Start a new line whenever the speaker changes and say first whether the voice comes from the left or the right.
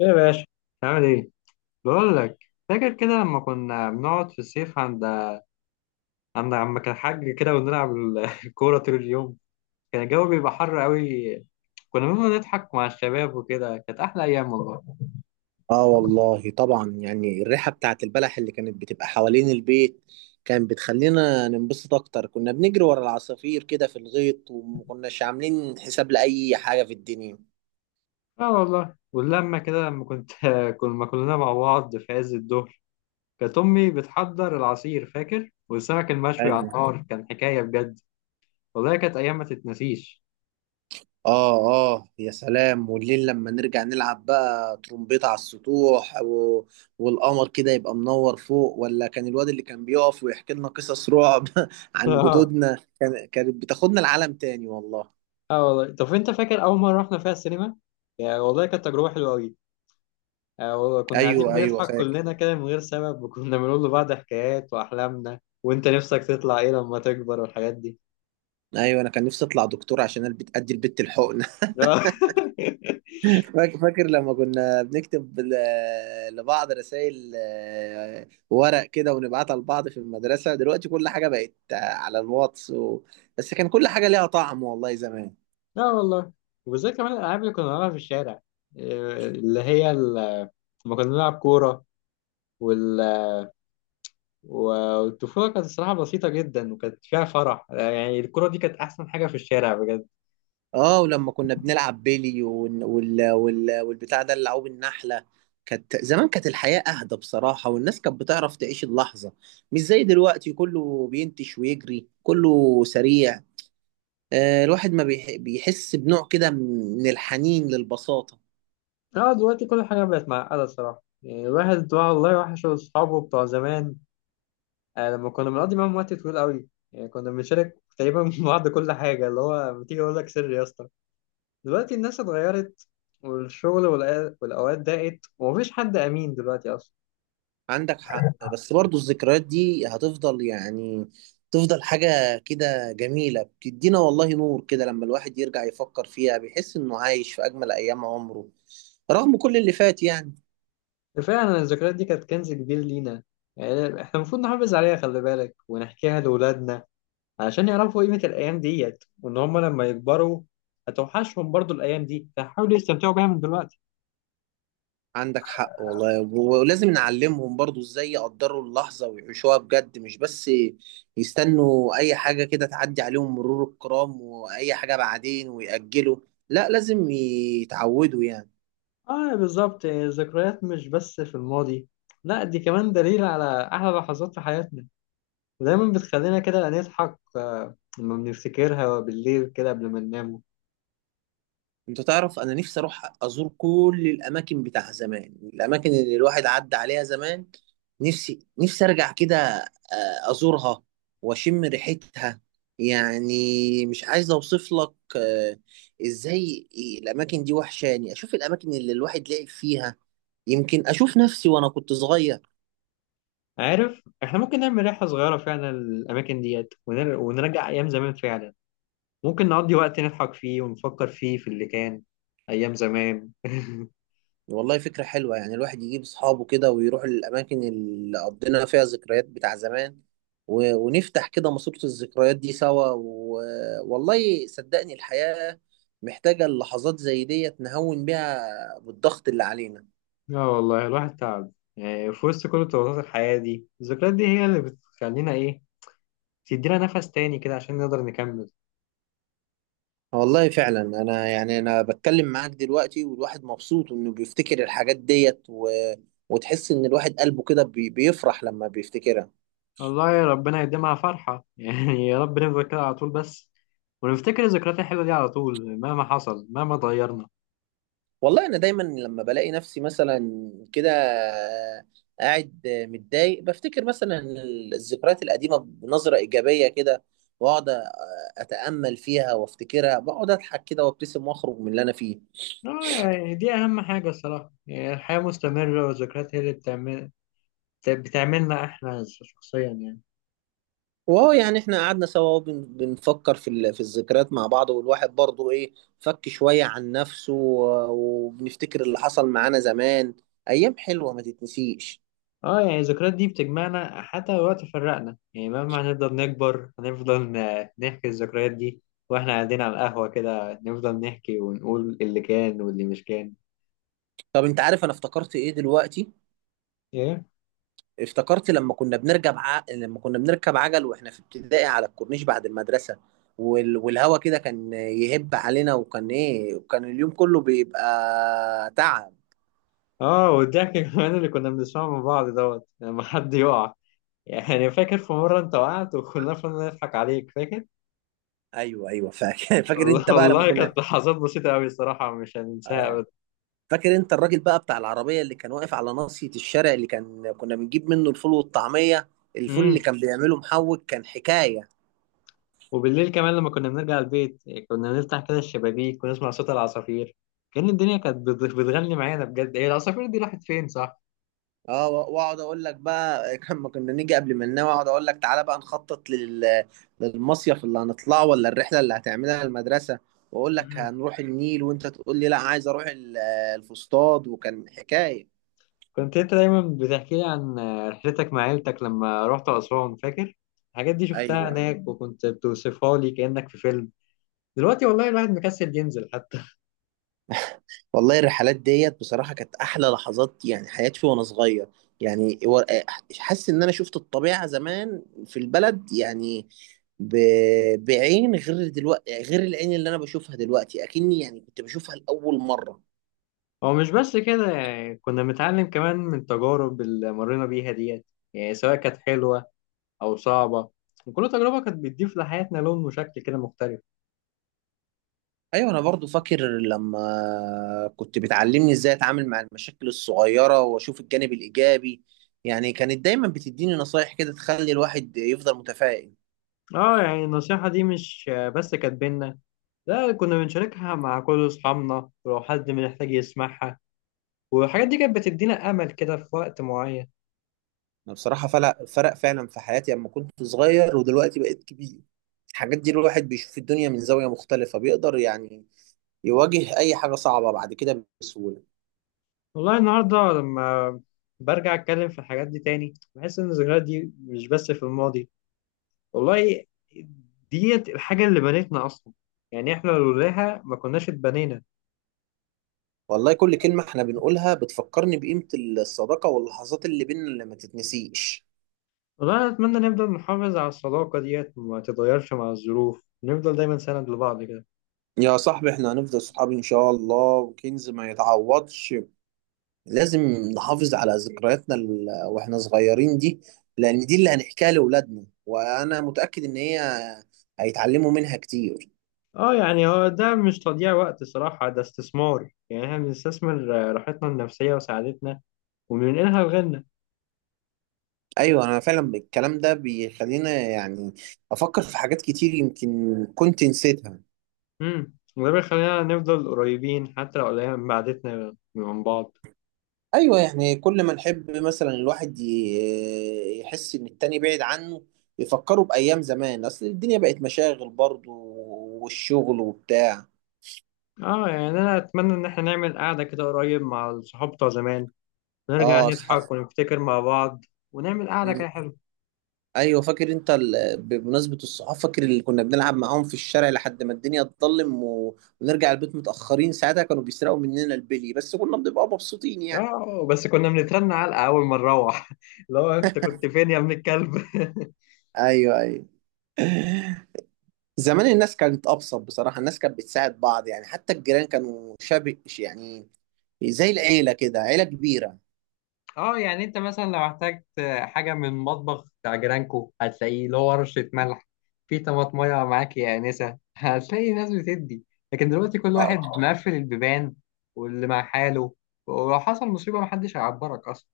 left: ايه يا باشا؟ عامل ايه؟ بقول لك، فاكر كده لما كنا بنقعد في الصيف عند عم كان حاج كده ونلعب الكوره طول اليوم. كان الجو بيبقى حر قوي، كنا بنقعد نضحك مع الشباب وكده، كانت احلى ايام والله.
right: اه والله طبعا، يعني الريحة بتاعت البلح اللي كانت بتبقى حوالين البيت كانت بتخلينا ننبسط اكتر. كنا بنجري ورا العصافير كده في الغيط ومكناش عاملين حساب لأي حاجة في الدنيا.
left: اه والله، واللما كده لما كنا كلنا مع بعض في عز الظهر، كانت امي بتحضر العصير فاكر، والسمك المشوي على
right: ايوه.
left: النار كان حكايه بجد. والله كانت ايام ما تتنسيش.
right: اه. اه يا سلام، والليل لما نرجع نلعب بقى ترومبيت على السطوح، والقمر كده يبقى منور فوق، ولا كان الواد اللي كان بيقف ويحكي لنا قصص رعب عن
left: اه.
right: جدودنا كانت بتاخدنا لعالم تاني والله.
left: اه والله، طب انت فاكر اول مره رحنا فيها السينما؟ يعني والله كانت تجربه حلوه قوي، كنا قاعدين
right: ايوه ايوه
left: بنضحك
right: فاكر.
left: كلنا كده من غير سبب، وكنا بنقول لبعض حكايات وأحلامنا، وأنت نفسك تطلع إيه لما تكبر والحاجات دي.
right: ايوه انا كان نفسي اطلع دكتور عشان انا ادي البت الحقن.
left: لا.
right: فاكر لما كنا بنكتب لبعض رسائل ورق كده ونبعتها لبعض في المدرسه. دلوقتي كل حاجه بقت على الواتس بس كان كل حاجه ليها طعم والله زمان.
left: لا والله. وزي كمان الألعاب اللي كنا بنلعبها في الشارع، إيه، لما كنا بنلعب كورة وال... والطفولة كانت الصراحة بسيطة جدا، وكانت فيها فرح، آه، يعني الكورة دي كانت أحسن حاجة في الشارع بجد.
right: اه، ولما كنا بنلعب بيلي والبتاع ده اللي عوب النحله. كانت الحياه اهدى بصراحه، والناس كانت بتعرف تعيش اللحظه، مش زي دلوقتي كله بينتش ويجري كله سريع. الواحد ما بيحس بنوع كده من الحنين للبساطة.
left: اه دلوقتي كل حاجة بقت معقدة الصراحة، يعني الواحد والله وحش أصحابه بتوع زمان، آه، لما كنا بنقضي معاهم وقت طويل قوي، يعني كنا بنشارك تقريبا مع بعض كل حاجة، اللي هو بتيجي أقول لك سر يا اسطى. دلوقتي الناس اتغيرت، والشغل والأوقات ضاقت، ومفيش حد أمين دلوقتي أصلا.
right: عندك حق، بس برضو الذكريات دي هتفضل، يعني تفضل حاجة كده جميلة بتدينا والله نور كده، لما الواحد يرجع يفكر فيها بيحس إنه عايش في أجمل أيام عمره رغم كل اللي فات يعني.
left: كفاية أن الذكريات دي كانت كنز كبير لينا، يعني إحنا المفروض نحافظ عليها خلي بالك، ونحكيها لأولادنا عشان يعرفوا قيمة الأيام ديت، وإن هما لما يكبروا هتوحشهم برضو الأيام دي، فحاولوا يستمتعوا بيها من دلوقتي.
right: عندك حق والله، ولازم نعلمهم برضو ازاي يقدروا اللحظة ويعيشوها بجد، مش بس يستنوا اي حاجة كده تعدي عليهم مرور الكرام، واي حاجة بعدين ويأجلوا. لا، لازم يتعودوا يعني.
left: اه بالظبط، الذكريات مش بس في الماضي، لا دي كمان دليل على احلى لحظات في حياتنا، ودايما بتخلينا كده نضحك، آه، لما بنفتكرها بالليل كده قبل ما ننام.
right: انت تعرف انا نفسي اروح ازور كل الاماكن بتاع زمان، الاماكن اللي الواحد عدى عليها زمان. نفسي نفسي ارجع كده، ازورها، واشم ريحتها. يعني مش عايز اوصف لك ازاي الاماكن دي وحشاني، اشوف الاماكن اللي الواحد لعب فيها، يمكن اشوف نفسي وانا كنت صغير.
left: عارف، احنا ممكن نعمل رحلة صغيرة فعلا للأماكن ديت، ونرجع أيام زمان فعلا، ممكن نقضي وقت نضحك فيه ونفكر فيه في اللي كان، أيام زمان.
right: والله فكرة حلوة، يعني الواحد يجيب أصحابه كده ويروح للأماكن اللي قضينا فيها ذكريات بتاع زمان، ونفتح كده ماسورة الذكريات دي سوا. والله صدقني، الحياة محتاجة اللحظات زي ديت نهون بيها بالضغط اللي علينا.
left: لا والله الواحد تعب، يعني في وسط كل الضغوطات الحياة دي الذكريات دي هي اللي بتخلينا إيه، تدينا نفس تاني كده عشان نقدر نكمل.
right: والله فعلا، أنا يعني أنا بتكلم معاك دلوقتي والواحد مبسوط إنه بيفتكر الحاجات ديت، وتحس إن الواحد قلبه كده بيفرح لما بيفتكرها.
left: والله يا ربنا يديمها فرحة، يعني يا رب نفضل كده على طول بس، ونفتكر الذكريات الحلوة دي على طول مهما حصل مهما اتغيرنا.
right: والله انا دايما لما بلاقي نفسي مثلا كده قاعد متضايق، بفتكر مثلا الذكريات القديمه بنظره ايجابيه كده، واقعد اتامل فيها وافتكرها، بقعد اضحك كده وابتسم واخرج من اللي انا فيه.
left: آه، يعني دي أهم حاجة الصراحة، يعني الحياة مستمرة، والذكريات هي اللي بتعمل بتعملنا إحنا شخصيا يعني.
right: وهو يعني احنا قعدنا سوا بنفكر في الذكريات مع بعض، والواحد برضه ايه، فك شويه عن نفسه، وبنفتكر اللي حصل معانا زمان، ايام حلوه ما تتنسيش.
left: اه يعني الذكريات دي بتجمعنا حتى لو وقت فرقنا، يعني مهما هنفضل نكبر هنفضل نحكي الذكريات دي، واحنا قاعدين على القهوة كده نفضل نحكي ونقول اللي كان واللي مش كان.
right: طب انت عارف انا افتكرت ايه دلوقتي؟
left: إيه؟
right: افتكرت لما كنا بنركب عجل واحنا في ابتدائي على الكورنيش بعد المدرسة، والهوا كده كان يهب علينا، وكان ايه، وكان اليوم كله بيبقى تعب.
left: اه، والضحك كمان اللي كنا بنسمعه من بعض دوت لما حد يقع، يعني فاكر في مرة انت وقعت وكلنا فضلنا نضحك عليك فاكر؟
right: ايوه ايوه فاكر. فاكر
left: والله
right: انت بقى لما
left: والله
right: كنا.
left: كانت لحظات بسيطة أوي الصراحة، مش هننساها
right: آه.
left: أبدا.
right: فاكر انت الراجل بقى بتاع العربية اللي كان واقف على ناصية الشارع، اللي كان كنا بنجيب منه الفول والطعمية. الفول اللي
left: امم،
right: كان بيعمله محوج كان حكاية.
left: وبالليل كمان لما كنا بنرجع البيت، كنا بنفتح كده الشبابيك ونسمع صوت العصافير، كأن الدنيا كانت بتغني معانا بجد. هي العصافير دي راحت فين صح؟
right: اه، واقعد اقول لك بقى لما كنا نيجي قبل ما ننام، اقعد اقول لك تعالى بقى نخطط للمصيف اللي هنطلعه، ولا الرحله اللي هتعملها المدرسه. واقول لك
left: امم،
right: هنروح النيل، وانت تقول لي لا عايز اروح الفسطاط وكان حكايه.
left: كنت انت دايما بتحكي لي عن رحلتك مع عيلتك لما رحت أسوان فاكر؟ الحاجات دي شفتها
right: ايوه.
left: هناك وكنت بتوصفها لي كأنك في فيلم. دلوقتي والله الواحد مكسل ينزل حتى.
right: والله الرحلات ديت بصراحه كانت احلى لحظات يعني حياتي وانا صغير، يعني حاسس ان انا شفت الطبيعه زمان في البلد، يعني ب... بعين غير دلوقتي، غير العين اللي انا بشوفها دلوقتي، اكني يعني كنت بشوفها لاول مره.
left: هو مش بس كده، يعني كنا بنتعلم كمان من التجارب اللي مرينا بيها ديت، يعني سواء كانت حلوة أو صعبة، وكل تجربة كانت بتضيف لحياتنا لون وشكل كده مختلف.
right: ايوه انا برضو فاكر لما كنت بتعلمني ازاي اتعامل مع المشاكل الصغيره واشوف الجانب الايجابي. يعني كانت دايما بتديني نصايح كده تخلي الواحد يفضل متفائل.
left: اه يعني النصيحة دي مش بس كانت بينا، لا كنا بنشاركها مع كل أصحابنا ولو حد محتاج يسمعها، والحاجات دي كانت بتدينا أمل كده في وقت معين.
right: انا بصراحه فرق فرق فعلا في حياتي، لما كنت صغير ودلوقتي بقيت كبير. الحاجات دي الواحد بيشوف الدنيا من زاويه مختلفه، بيقدر يعني يواجه اي حاجه صعبه بعد كده بسهوله.
left: والله النهاردة لما برجع أتكلم في الحاجات دي تاني، بحس إن الذكريات دي مش بس في الماضي والله، ديت الحاجة اللي بنتنا أصلا، يعني إحنا لولاها ما كناش اتبنينا.
right: والله كل كلمه احنا بنقولها بتفكرني بقيمه الصداقه واللحظات اللي بينا اللي ما تتنسيش.
left: والله أنا أتمنى نفضل نحافظ على الصداقة ديت، ما تتغيرش مع الظروف، نفضل دايما سند لبعض كده.
right: يا صاحبي، احنا هنفضل صحاب ان شاء الله، وكنز ما يتعوضش. لازم نحافظ على ذكرياتنا واحنا صغيرين دي، لان دي اللي هنحكيها لاولادنا، وانا متأكد ان هي هيتعلموا منها كتير.
left: اه يعني هو ده مش تضييع وقت صراحة، ده استثمار، يعني احنا بنستثمر، آه، راحتنا النفسية وسعادتنا، وبننقلها لغيرنا.
right: ايوه انا فعلا الكلام ده بيخلينا يعني افكر في حاجات كتير يمكن كنت نسيتها.
left: امم، وده بيخلينا نفضل قريبين حتى لو قليل من بعدتنا من بعض.
right: ايوه، يعني كل ما نحب مثلا الواحد يحس ان التاني بعيد عنه، يفكروا بأيام زمان، اصل الدنيا بقت مشاغل برضه والشغل وبتاع.
left: اه يعني انا اتمنى ان احنا نعمل قعدة كده قريب مع الصحاب بتوع زمان، نرجع
right: اه. اصحاب.
left: نضحك ونفتكر مع بعض، ونعمل قعدة
right: مم.
left: كده حلوة.
right: ايوه فاكر انت بمناسبه الصحاب، فاكر اللي كنا بنلعب معاهم في الشارع لحد ما الدنيا تظلم، ونرجع البيت متاخرين. ساعتها كانوا بيسرقوا مننا البلي، بس كنا بنبقى مبسوطين يعني.
left: اه، بس كنا بنترن علقة أول ما نروح. لو أنت كنت فين يا ابن الكلب؟
right: ايوه ايوه. زمان الناس كانت ابسط بصراحه، الناس كانت بتساعد بعض يعني، حتى الجيران كانوا شبه يعني زي العيله كده، عيله كبيره.
left: اه يعني أنت مثلا لو احتجت حاجة من مطبخ بتاع جيرانكو، هتلاقيه له ورشة ملح في طماطمية معاك يا آنسة، هتلاقي ناس بتدي. لكن دلوقتي كل
right: اه.
left: واحد مقفل البيبان، واللي مع حاله، ولو حصل مصيبة محدش هيعبرك أصلا.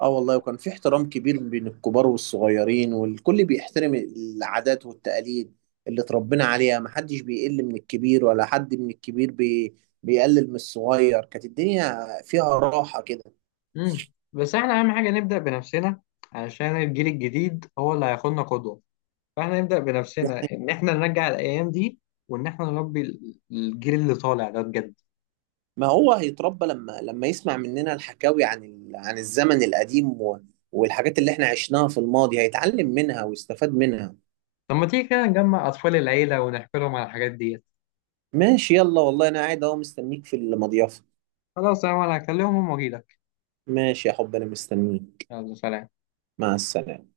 right: اه والله، وكان في احترام كبير بين الكبار والصغيرين، والكل بيحترم العادات والتقاليد اللي اتربينا عليها. محدش بيقل من الكبير، ولا حد من الكبير بيقلل من الصغير. كانت الدنيا فيها راحة كده.
left: مم. بس احنا أهم حاجة نبدأ بنفسنا، عشان الجيل الجديد هو اللي هياخدنا قدوة، فاحنا نبدأ بنفسنا
right: يعني
left: ان احنا نرجع الايام دي، وان احنا نربي الجيل اللي طالع ده بجد.
right: ما هو هيتربى لما يسمع مننا الحكاوي عن عن الزمن القديم، والحاجات اللي احنا عشناها في الماضي هيتعلم منها ويستفاد منها.
left: طب ما تيجي كده نجمع اطفال العيلة ونحكي لهم على الحاجات ديت.
right: ماشي يلا، والله انا قاعد اهو مستنيك في المضيافة.
left: خلاص يا عمر، هكلمهم واجيلك.
right: ماشي يا حب، انا مستنيك.
left: يلا سلام.
right: مع السلامة.